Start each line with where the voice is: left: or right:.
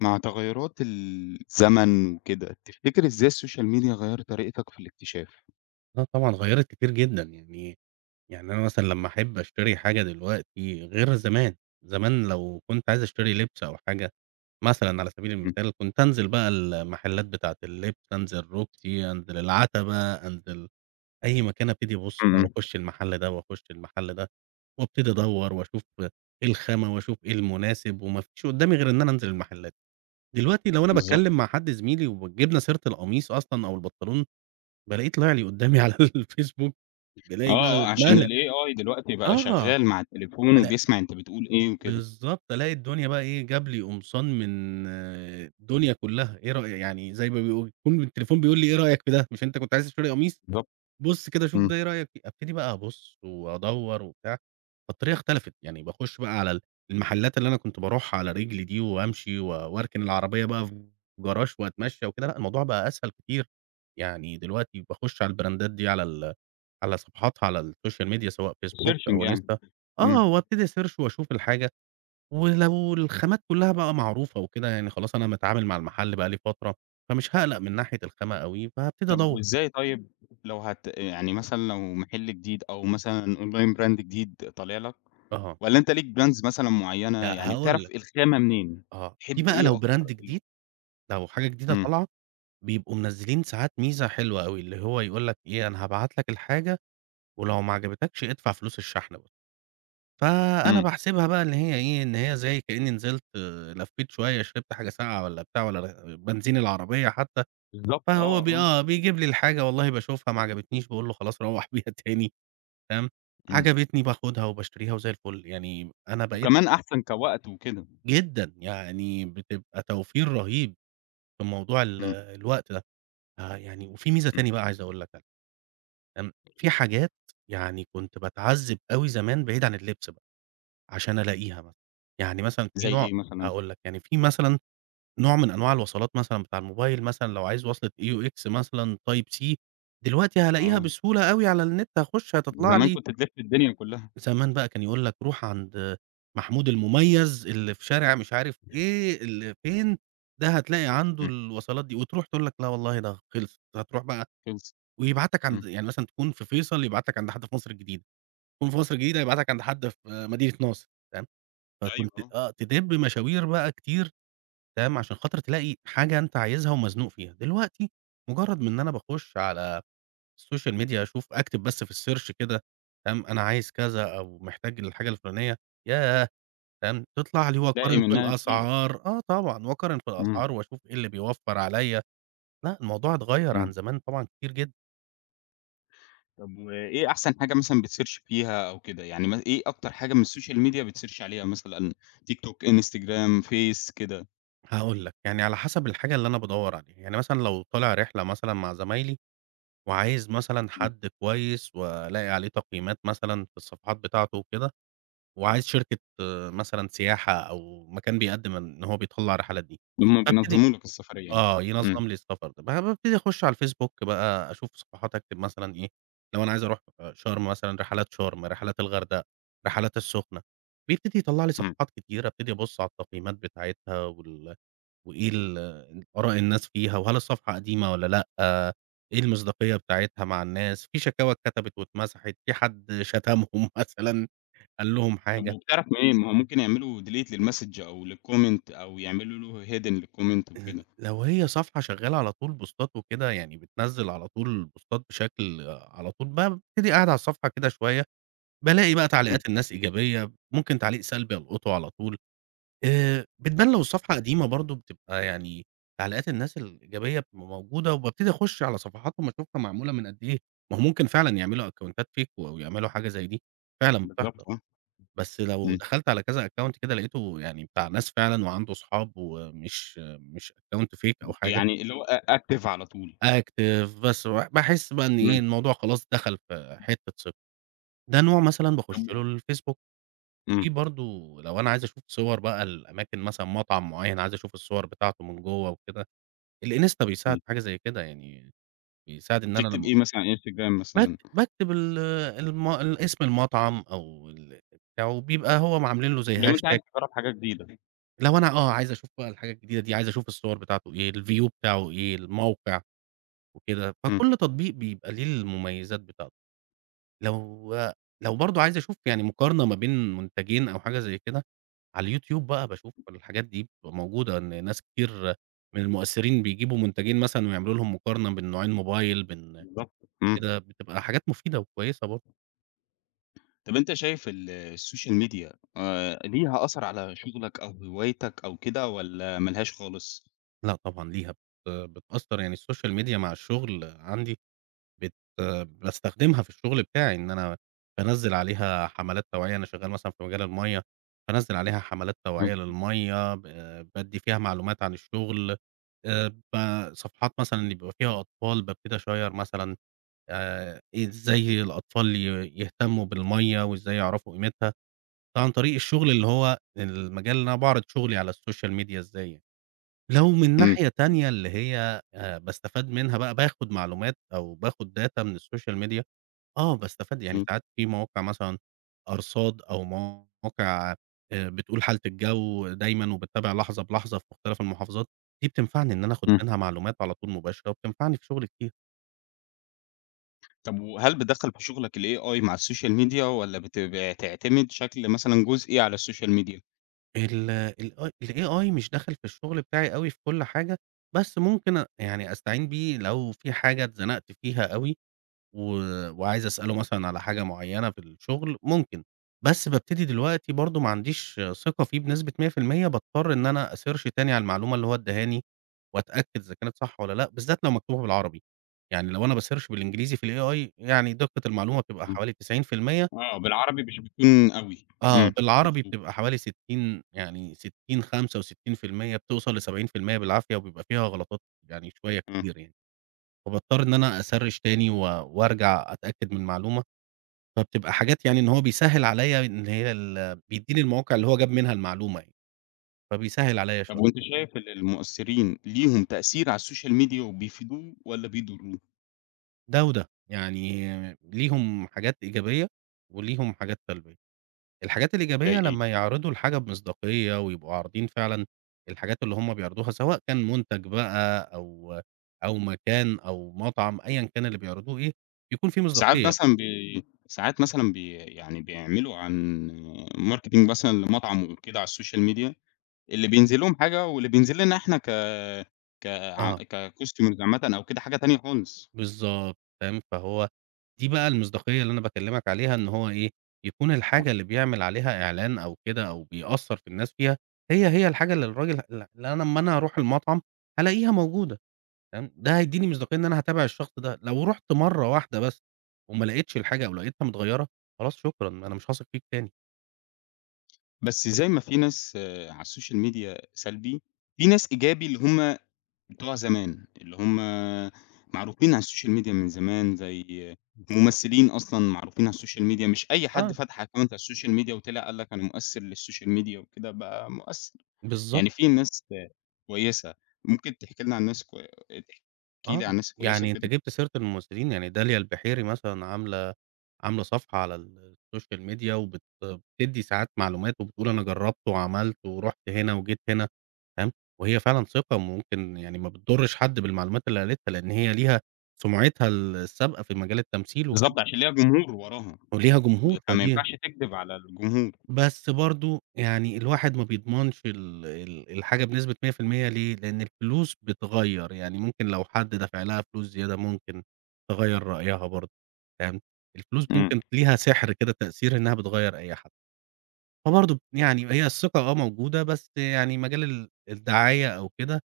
left: مع تغيرات ال الزمن وكده، تفتكر إزاي الsocial media غيرت طريقتك في الاكتشاف؟
right: آه طبعًا، غيرت كتير جدًا يعني يعني أنا مثلًا لما أحب أشتري حاجة دلوقتي غير زمان. زمان لو كنت عايز أشتري لبس أو حاجة مثلًا، على سبيل
left: إمم.
right: المثال، كنت أنزل بقى المحلات بتاعة اللبس، أنزل روكسي، أنزل العتبة، أنزل أي مكان، أبتدي أبص أو
left: إمم.
right: أخش المحل ده وأخش المحل ده، وأبتدي أدور وأشوف إيه الخامة وأشوف إيه المناسب، وما فيش قدامي غير إن أنا أنزل المحلات. دلوقتي لو أنا
left: بالضبط.
right: باتكلم مع حد زميلي وجبنا سيرة القميص أصلًا أو البنطلون، بالاقيه طلع لي قدامي على الFacebook،
left: آه،
right: بالاقي بقى
left: آه، عشان
right: اتملى.
left: الAI دلوقتي بقى
right: آه،
left: شغال مع التليفون،
right: بلا
left: وبيسمّع أنت بتقول إيه وكده.
right: بالضبط، ألاقي الدنيا بقى إيه جاب لي قمصان من الدنيا كلها. إيه رأيك، يعني زي ما بيقولوا، يكون التليفون بيقول لي إيه رأيك في ده، مش أنت كنت عايز تشتري قميص،
left: بالضبط،
right: بُص كده شوف
left: إمم.
right: ده، إيه رأيك في. أبتدي بقى أبُص وأدور وبتاع. فالطريقة اختلفت، يعني باخش بقى على المحلات اللي أنا كنت باروحها على رجلي دي، وأمشي، و وأركن العربية بقى في جراج وأتمشى وكده، لأ، الموضوع بقى أسهل كتير. يعني دلوقتي باخش على الbrandات دي، على ال على صفحاتها على الSocial Media، سواء Facebook
left: الSearching
right: أو
left: يعني،
right: Insta، آه،
left: إمم.
right: وأبتدي أسيرش وأشوف الحاجة. ولو الخامات كلها بقى معروفة وكده، يعني خلاص أنا متعامل مع المحل بقى لي فترة، فمش هاقلق من ناحية الخامة أوي،
left: طَب
right: فهابتدي.
left: وإزاي طيب لو هت يعني مثلًا لو محل جديد أو مثلًا online brand جديد طالع لك،
right: آه.
left: والّا أنت ليك brands مثلًا معينة
right: لأ،
left: يعني
right: هاقول
left: بتعرف
right: لك.
left: الخامة منين،
right: آه، دي
left: تحب
right: بقى
left: إيه
right: لو brand
left: أكتر؟
right: جديد، لو حاجة جديدة
left: إمم.
right: طالعة، بيبقوا منزلين ساعات ميزة حلوة أوي، اللي هو يقول لك أنا هابعت لك الحاجة، ولو معجبتكش ادفع فلوس الشحن بس. فأنا
left: إمم.
right: باحسبها بقى اللي هي إيه، اللي هي زي كأني نزلت، لفيت شوية، شربت حاجة ساقعة والّا بتاع، والّا بنزين العربية حتى.
left: بالضبط،
right: فهو
left: آه،
right: ب
left: آه.
right: آه، بيجيب لي الحاجة، والله باشوفها، معجبتنيش، باقول له خلاص، روح بيها تاني. تمام.
left: إمم.
right: عجبتني، باخدها وباشتريها، وزي الفل. يعني أنا بقيت.
left: وكمان أحسن كوقت وكده.
right: جدًا، يعني بتبقى توفير رهيب في موضوع ال
left: إمم.
right: الوقت ده. آه، يعني، وفي ميزة
left: إمم.
right: تاني بقى عايز أقول لك عليها. امم، في حاجات يعني كنت باتعذب أوي زمان، بعيد عن اللبس بقى، عشان ألاقيها مثلًا. يعني مثلًا في
left: زي
right: نوع،
left: إيه مثلًا؟
right: هأقول لك، يعني في مثلًا نوع من أنواع الوصلات مثلًا بتاع الموبايل، مثلًا لو عايز وصلة AUX مثلًا Type C، دلوقتي هلاقيها
left: آه.
right: بسهولة أوي على النت، هاخش هتطلع
left: زمان
right: لي.
left: كنت بتلف الدنيا كلها.
right: زمان بقى كان يقول لك: "روح عند محمود المميز اللي في شارع مش عارف إيه، اللي فين، ده هتلاقي عنده
left: إمم.
right: الوصلات دي." وتروح تقول لك: "لأ والله، ده خلص." هتروح بقى،
left: خلصت،
right: ويبعتك عند،
left: إمم.
right: يعني مثلًا تكون في فيصل، يبعتك عند حد في مصر الجديدة. تكون في مصر الجديدة، يبعتك عند حد في مدينة نصر. تمام.
left: أيوه
right: فكنت،
left: آه.
right: آه، تدب مشاوير بقى كتير، تمام، عشان خاطر تلاقي حاجة أنت عايزها ومزنوق فيها. دلوقتي، مجرد إن أنا باخش على الSocial Media، أشوف، أكتب بس في الSearch كده، تمام، أنا عايز كذا أو محتاج الحاجة الفلانية، ياه، تمام، تطلع لي.
left: تلاقي
right: وأقارن في
left: منها كتير.
right: الأسعار، آه طبعًا، وأقارن في
left: إمم.
right: الأسعار وأشوف إيه اللي بيوفر عليَّ لأ، الموضوع اتغير عن
left: إمم.
right: زمان طبعًا كتير جدًا.
left: طَب وإيه أحسن حاجة مثلًا بتsearch فيها أو كده يعني مثلًا إيه أكتر حاجة من الSocial Media بتsearch عليها مثلًا؟ TikTok ،Instagram ،Face كده؟
right: هاقول لك، يعني على حسب الحاجة اللي أنا بادور عليها، يعني مثلًا لو طالع رحلة مثلًا مع زمايلي وعايز مثلًا
left: امم.
right: حد كويس وألاقي عليه تقييمات مثلًا في الصفحات بتاعته وكده، وعايز شركة مثلًا سياحة أو مكان بيقدم إن هو بيطلّع الرحلات دي
left: لما
right: هابتدي
left: بينظموا لك السفرية يعني،
right: آه
left: امم.
right: ينظم لي السفر، ب بابتدي أخش على Facebook بقى أشوف صفحات أكتب مثلًا إيه، لو أنا عايز أروح أ شرم مثلًا، رحلات شرم، رحلات الغردقة، رحلات السخنة، بيبتدي يطلع لي
left: امم.
right: صفحات كتيرة أبتدي أبُص على التقييمات بتاعتها وال وإيه ال آراء الناس فيها؟ وهل الصفحة قديمة والّا لأ؟ آآ إيه المصداقية بتاعتها مع الناس؟ في شكاوى اتكتبت واتمسحت؟ في حد شتمهم مثلًا؟ قال لهم
left: طَب
right: حاجة؟
left: وبتعرف منين؟ ما هو ممكن يعملوا delete للmessage أو للcomment أو يعملوا له hidden للcomment
right: ال
left: وكده.
right: لو هي صفحة شغالة على طول بوستات وكده يعني بتنزّل على طول بوستات بشكل على طول بابتدي أقعد على الصفحة كده شوية بالاقي بقى
left: امم.
right: تعليقات الناس إيجابية، ممكن تعليق سلبي ألقطه على طول، آآ بتبان لو الصفحة قديمة برضه بتبقى يعني تعليقات الناس الإيجابية بتبقى موجودة، وبابتدي أخش على صفحاتهم أشوفها معمولة من قد إيه، ما هو ممكن فعلًا يعملوا أكونتات fake أو يعملوا حاجة زي دي، فعلًا
left: بالضبط
right: بتحصل
left: آه.
right: بس لو
left: امم.
right: دخلت على كذا account كده لقيته يعني بتاع ناس فعلًا وعنده صحاب ومش مش account fake أو حاجة.
left: يعني اللي هو أ active على طول.
right: active بس وباحس بقى إن إيه،
left: امم.
right: الموضوع خلاص دخل في حِتّة ثقة، ده نوع مثلًا باخش
left: طًب و
right: له، الFacebook، في
left: امم.
right: برضه لو أنا عايز أشوف صور بقى لأماكن مثلًا، مطعم معين عايز أشوف الصور بتاعته من جوّة وكده، الInsta بيساعد
left: امم.
right: في حاجة زي كده يعني بيساعد إن أنا
left: بتكتب
right: لما
left: إيه مثلًا على الInstagram
right: باكت
left: مثلًا؟
right: باكتب ال المو اسم المطعم أو ال بتاعه بيبقى هوعاملين له زي
left: لو أنت
right: hashtag
left: عايز تجرب حاجة جديدة.
right: لو أنا، آه، عايز أشوف بقى الحاجة الجديدة دي، عايز أشوف الصور بتاعته، إيه الview بتاعه، إيه الموقع وكده،
left: إمم.
right: فكل تطبيق بيبقى ليه المميزات بتاعته. لو لو برضو عايز أشوف يعني مقارنة ما بين منتجين أو حاجة زي كده، على الYouTube بقى باشوف الحاجات دي، بتبقى موجودة، إن ناس كتير من المؤثرين بيجيبوا منتجين مثلًا ويعملوا لهُم مقارنة بين نوعين موبايل، بين
left: بالضبط، إمم.
right: كده، بتبقى حاجات مفيدة وكويسة برضو.
left: طَب أنت شايف ال الsocial media، آآ، ليها أثر على شغلك أو هوايتك أو كده، والّا ملهاش خالص؟
right: لأ طبعًا ليها بت بتأثر، يعني الSocial Media مع الشغل عندي، بت باستخدمها في الشغل بتاعي، إن أنا بانزل عليها حملات توعية. أنا شغال مثلًا في مجال المَيّة، بانزل عليها حملات توعية
left: إمم، إمم.
right: للمَيّة، ب بادي فيها معلومات عن الشغل. آآ، ب صفحات مثلًا اللي بيبقى فيها أطفال، بابتدي أشير مثلًا آآ، إزاي الأطفال ي يهتموا بالمَيّة، وإزاي يعرفوا قيمتها. عن طريق الشغل، اللي هو المجال اللي أنا باعرض شغلي على الSocial Media. إزاي لو من
left: إمم.
right: ناحية
left: [unintelligible]
right: تانية، اللي هي آآ، باستفاد منها بقى، باخد معلومات أو باخد data من الSocial Media. آه، باستفاد. يعني
left: إمم.
right: ساعات في مواقع مثلًا أرصاد، أو مواقع آآ، بتقول حالة الجو دايمًا، وباتابع لحظة بلحظة في مختلف المحافظات. دي بتنفعني إن أنا أخد
left: إمم.
right: منها معلومات على طول مباشرة، وبتنفعني في شغلي كتير.
left: طب وهل بتدخّل في شغلك الAI مع الsocial media، والّا بتعتمد شكل مثلًا جزئي على الsocial media؟
right: ال ال الAI مش دخل في الشغل بتاعي أوي في كل حاجة، بس ممكن، آآ، يعني أستعين بيه لو فيه حاجة اتزنقت فيها أوي، و وعايز أسأله مثلًا على حاجة معينة في الشغل، ممكن. بس بابتدي دلوقتي برضو معنديش ثقة فيه بنسبة 100%، باضطر إن أنا أsearch تاني على المعلومة اللي هو اداهاني، وأتأكد إذا كانت صح والّا لأ، بالذات لو مكتوبة بالعربي. يعني لو أنا بsearch بالإنجليزي في الAI يعني دقة المعلومة بتبقى
left: امم،
right: حوالي 90%.
left: آه، بالعربي مش بيكون أوي،
right: آه،
left: امم،
right: بالعربي
left: مضبوط.
right: بتبقى حوالي 60، يعني 60، 65%، بتوصل ل70% بالعافية، وبيبقى فيها غلطات يعني شوية
left: امم.
right: كتير يعني. فباضطر إن أنا أsearch تاني و، وارجع أتأكد من معلومة. فبتبقى حاجات يعني إن هو بيسهل عليا إن هي ال بيديني المواقع اللي هو جاب منها المعلومة يعني، فبيسهل عليا
left: طب
right: شوية.
left: وأنت شايف إن المؤثرين ليهم تأثير على الsocial media وبيفيدوهم والّا بيضروهم؟
right: ده وده، يعني ليهم حاجات إيجابية وليهم حاجات سلبية. الحاجات الإيجابية
left: زي إيه؟
right: لما يعرضوا الحاجة بمصداقية، ويبقوا عارضين فعلًا الحاجات اللي هم بيعرضوها، سواء كان منتج بقى أو أو مكان أو مطعم، أيًا كان اللي بيعرضوه إيه، بيكون فيه
left: ساعات
right: مصداقية.
left: مثلًا بي ساعات مثلًا بي يعني بيعملوا عن marketing مثلًا لمطعم وكده على الsocial media، اللي بينزل لهم حاجة، واللي بينزل لنا احنا ك ك
right: آه.
left: كcustomer عامةً أو كده حاجة تانية خالص.
right: بالضبط، تمام، فهو دي بقى المصداقية اللي أنا باكلمك عليها إن هو إيه؟ يكون الحاجة
left: [unintelligible]
right: اللي بيعمل عليها إعلان أو كده، أو بيأثر في الناس فيها، هي هي الحاجة اللي الراجل ال اللي أنا أما أنا أروح المطعم هالاقيها موجودة، تمام؟ ده هيديني مصداقية إن أنا هاتابع الشخص ده. لو رحت مرة واحدة بس، وملقتش الحاجة، أو لقيتها متغيرة، خلاص شكرًا، أنا مش هاثق فيك تاني.
left: بس زي ما في ناس على الsocial media سلبي، في ناس إيجابي اللي هُم بتوع زمان، اللي هُم معروفين على الsocial media من زمان، زي ممثلين أصلًا معروفين على الsocial media مش أي حد
right: آه.
left: فتح account على الsocial media وطلع قال لك أنا مؤثر للsocial media وكده بقى مؤثر.
right: بالضب
left: يعني فيه ناس آآ كويسة. ممكن تحكي لنا عن ناس الكو تحكي
right: آه،
left: لي على الناس الكويسة
right: يعني أنت
left: وكده؟
right: جبت سيرة الممثلين، يعني داليا البحيري مثلًا عاملة، عاملة صفحة على ال الsocial media وبت بتدي ساعات معلومات، وبتقول أنا جربت وعملت، ورُحت هنا وجيت هنا، تمام، وهي فعلًا ثقة، ممكن يعني ما بتضرش حد بالمعلومات اللي قالِتها، لإن هي ليها سمعتها ال السابقة في مجال التمثيل وكده.
left: بالضبط، عشان ليها جمهور وراها،
right: وليها جمهور، فدي
left: فماينفعش تكدب على الجمهور..
right: بس برضه يعني الواحد ما بيضمنش ال ال الحاجة بنسبة 100% ليه، لإن الفلوس بتغير، يعني ممكن لو حد دفع لها فلوس زيادة ممكن تغير رأيها برضه، تمام، الفلوس
left: إمم.
right: ممكن ليها سحر كده تأثير إنها بتغير أي حد. فبرضه يعني هي الثقة آه موجودة، بس يعني مجال ال الدعاية أو كده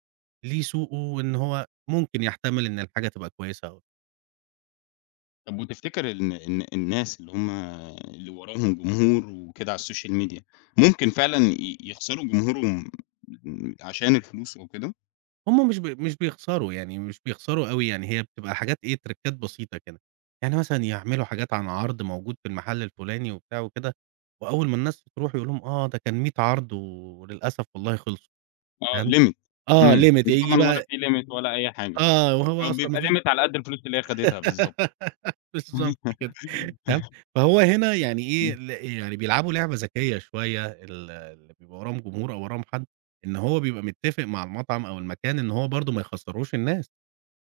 right: ليه سوقه، وإن هو ممكن يحتمل إن الحاجة تبقى كويسة أو
left: طَب وتفتكر الن الن الناس اللي هُم اللي وراهم جمهور وكده على الsocial media، ممكن فعلًا ي يخسَروا جمهورهم م عشان الفلوس أو كده؟
right: هُم مش بي مش بيخسَروا يعني، مش بيخسَروا أوي يعني، هي بتبقى حاجات إيه، تريكّات بسيطة كده، يعني مثلًا يعمِلوا حاجات عن عرْض موجود في المحَل الفُلاني وبتاع وكده وأول ما الناس ترُوح يقول لهُم آه ده كان 100 عرْض و وللأسف والله خِلصوا
left: آه
right: فاهم،
left: limit
right: آه
left: إمم،
right: limit هييجي
left: وطبعًا ولا
right: بقى
left: في limit ولا أي حاجة
right: آه وهو
left: أو
right: أصلًا ما
left: بيبقى
right: فيش
left: limit على قد الفلوس اللي هي خدِتها بالضبط.
right: بالضبط كده، تمام، فهو هنا يعني إيه
left: إمم.
right: ال يعني بيلعبوا لعبة ذكيّة شوية، ال اللي بيبقى وراهم جمهور أو وراهم حد إن هو بيبقى متّفق مع المطعَم أو المكان إن هو برضه ما يخسّروش الناس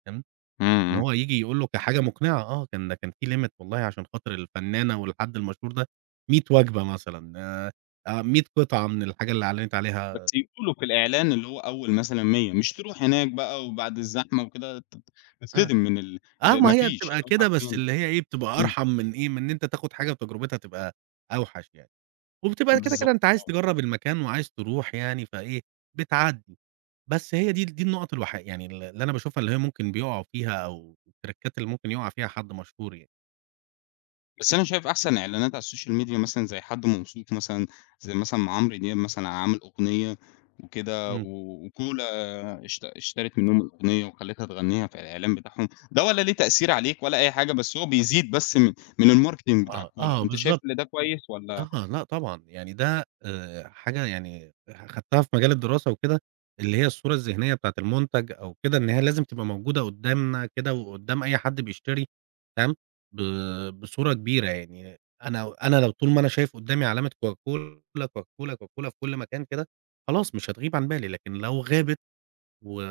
right: تمام،
left: إمم،
right: إن
left: إمم.
right: هو ييجي يقول له كحاجة مقنِعة آه، كان كان في limit والله عشان خاطر الفنانة والحد المشهور ده 100 وجبة مثلًا آآ آآ 100 قِطعة من الحاجة اللي أعلنِت
left: بس
right: عليها
left: يقولوا في الإعلان اللي هو أول مثلًا 100 مش ترُوح هناك بقى وبَعد الزحمة وكده تت
right: آه،
left: تتصدِم من ال
right: آه،
left: اللي
right: ما
left: ما
right: هي
left: فيش
right: بتبقى
left: إنهُم
right: كده بس
left: حرفيًا
right: اللي هي إيه، بتبقى
left: إمم.
right: أرحَم من إيه، من إن أنت تاخد حاجة وتجرُبتها تبقى أوحش يعني، وبتبقى يا كده، كده
left: بالضبط،
right: أنت عايز
left: آه.
right: تجرّب المكان وعايز ترُوح يعني، فإيه، بتعدّي، بس هي دي ال دي النقط الوحي يعني ال اللي أنا باشوفها اللي هي ممكن بيقَعوا فيها أو التريكّات اللي ممكن يُقع فيها حد مشهور يعني.
left: بس أنا شايف أحسَن إعلانات على الsocial media مثلًا زي حد موثوق مثلًا، زي مثلًا ما عمرو دياب مثلًا عامل أغنية وكده، و
right: امم.
left: و cola اشت اشترِت منهم الأغنية وخلّتها تغنّيها في الإعلان بتاعهم، ده ولا ليه تأثير عليك ولا أي حاجة، بس هو بيزيد بس م من الmarketing بتاع
right: آه،
left: cola.
right: آه،
left: أنت شايف
right: بالضبط.
left: إن ده كويس والّا؟
right: آه، لأ، طبعًا، يعني ده، آآ حاجة يعني أخَدتها في مجال الدراسة وكده، اللي هي الصورة الذهنية بتاعة المنتَج أو كده، إن هي لازم تبقى موجودة قُدّامنا كده، وقُدّام أي حد بيشتري، تمام، ب بصورة كبيرة يعني، أنا أنا لو طُول ما أنا شايف قُدّامي علامة Coca Cola، Coca Cola، Coca Cola في كلّ مكان كده، خلاص مش هتغيب عن بالي، لكن لو غابت، و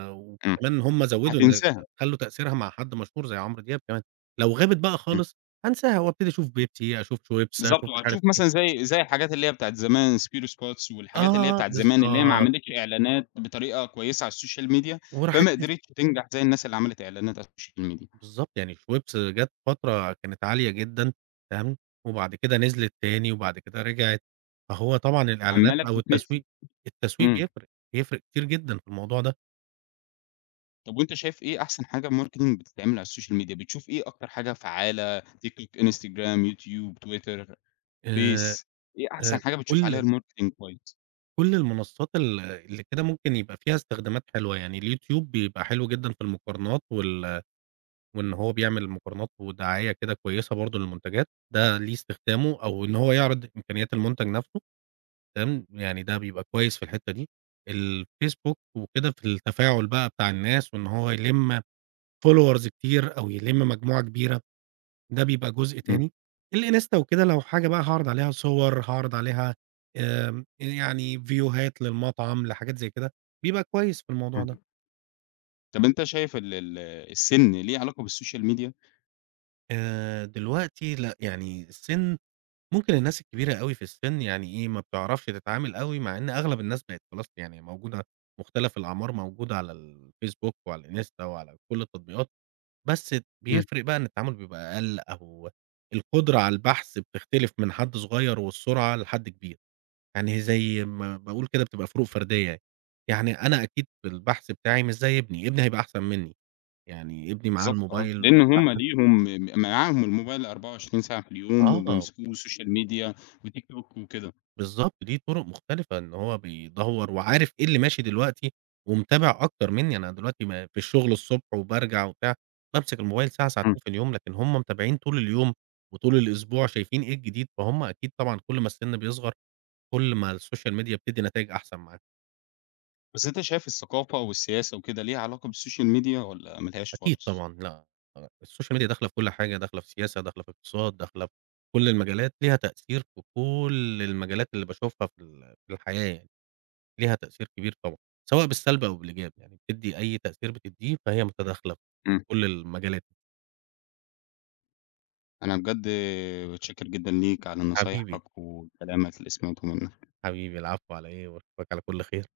left: امم.
right: وكمان هم زوّدوا إن خ
left: هتنساها.
right: خلّوا تأثيرها مع حد مشهور زي عمرو دياب كمان، لو غابت بقى
left: امم.
right: خالص، هانساها، وأبتدي أشوف Pepsi، أشوف شويبس،
left: بالضبط،
right: أشوف مش عارف
left: وهتشوف
right: إيه.
left: مثلًا زي زي الحاجات اللي هي بتاعة زمان، سبيرو سباتس، والحاجات اللي هي
right: آه،
left: بتاعة زمان، اللي هي ما
right: بالضبط.
left: عملِتش إعلانات بطريقة كويسة على الsocial media
right: وراحت
left: فما
right: نس
left: قدرِتش تنجَح زي الناس اللي عملِت إعلانات على الsocial media
right: بالضبط، يعني شويبس جات فترة كانت عالية جدًا، تمام، وبَعد كده نزلِت تاني، وبعد كده رجعِت. فهو طبعًا الإعلانات
left: عمّالة
right: أو
left: بتتنسي.
right: التسويق، التسويق
left: امم.
right: بيفرِق، بيفرِق كتير جدًا في الموضوع ده.
left: طَب وأنت شايف إيه أحسن حاجة Marketing بتتعمل على الSocial Media؟ بتشوف إيه أكتر حاجة فعالة TikTok، Instagram، YouTube، Twitter،
right: آآ،
left: Face، إيه أحسن
right: آآ،
left: حاجة بتشوف عليها
right: كل
left: Marketing كويس؟
right: كل المنصات ال اللي كده ممكن يبقى فيها استخدامات حلوة يعني، الYouTube بيبقى حلو جدًا في المقارنات، وال وإن هو بيعمل مقارنات ودعاية كده كويسة برضو للمنتجات، ده ليه استخدامه، أو إن هو يعرض إمكانيات المنتج نفْسه، تمام؟ يعني ده
left: [unintelligible]
right: بيبقى كويس في الحتّة دي. الFacebook وكده في التفاعل بقى بتاع الناس، وإن هو يلم Followers كتير، أو يلم مجموعة كبيرة، ده بيبقى جزء
left: امم.
right: تاني. الInsta وكده لو حاجة بقى هاعرض عليها صور، هاعرض عليها، آآ، يعني فيوهات للمطعم، لحاجات زي كده، بيبقى كويس في الموضوع ده.
left: امم. طَب أنت شايف ال ال السن ليه علاقة بالSocial Media؟
right: آآ دلوقتي لأ، يعني السن، ممكن الناس الكبيرة أوي في السن يعني إيه، ما بتعرفش تتعامل أوي، مع إن أغلب الناس بقت خلاص يعني موجودة، مختلف الأعمار موجودة على الFacebook وعلى الInsta وعلى كل التطبيقات، بس ت
left: امم.
right: بيفرق بقى إن التعامل بيبقى أقل، أو القدرة على البحث بتختلف من حد صغير والسرعة لحد كبير. يعني زي ما باقول كده بتبقى فروق فردية يعني، يعني أنا أكيد في البحث بتاعي مش زي ابني، ابني هيبقى أحسن منِّي، يعني ابني معاه
left: بالضبط، آه.
right: الموبيل
left: لأن
right: وبيبقى
left: هم
right: أحسن.
left: ليهم معاهم الموبيل 24 ساعة في اليوم،
right: آه.
left: وبيمسكوه Social Media وTikTok وكده.
right: بالضبط، دي طرق مختلفة إن هو بيدوّر، وعارف إيه اللي ماشي دلوقتي، ومتابع أكتر منِّي، أنا دلوقتي ما في الشغل الصبح وبارجع وبتاع، بامسك الموبيل ساعة ساعتين
left: امم.
right: في اليوم، لكن هم متابعين طول اليوم، وطول الأسبوع، شايفين إيه الجديد، فهم أكيد طبعًا كل ما السن بيصغر، كل ما الSocial Media بتدِّي نتايج أحسن معاك.
left: بس أنت شايف الثقافة والسياسة وكده ليها علاقة بالSocial Media والّا ما لهاش
right: أكيد
left: خالص؟
right: طبعًا، لأ، آه، الSocial Media داخلة في كل حاجة، داخلة في سياسة، داخلة في اقتصاد، داخلة في كل المجالات، ليها تأثير في كل المجالات اللي باشوفها في ال في الحياة يعني، ليها تأثير كبير طبعًا، سواء بالسلب أو بالإيجاب يعني، بتدِّي أي تأثير بتديه، فهي متداخلة في
left: امم.
right: كل المجالات.
left: أنا بجد متشكر جدًا ليك على
right: حبيبي.
left: نصايحك وكلامك اللي سمعته منك.
right: حبيبي العفو على إيه؟ وأشوفك على كل خير.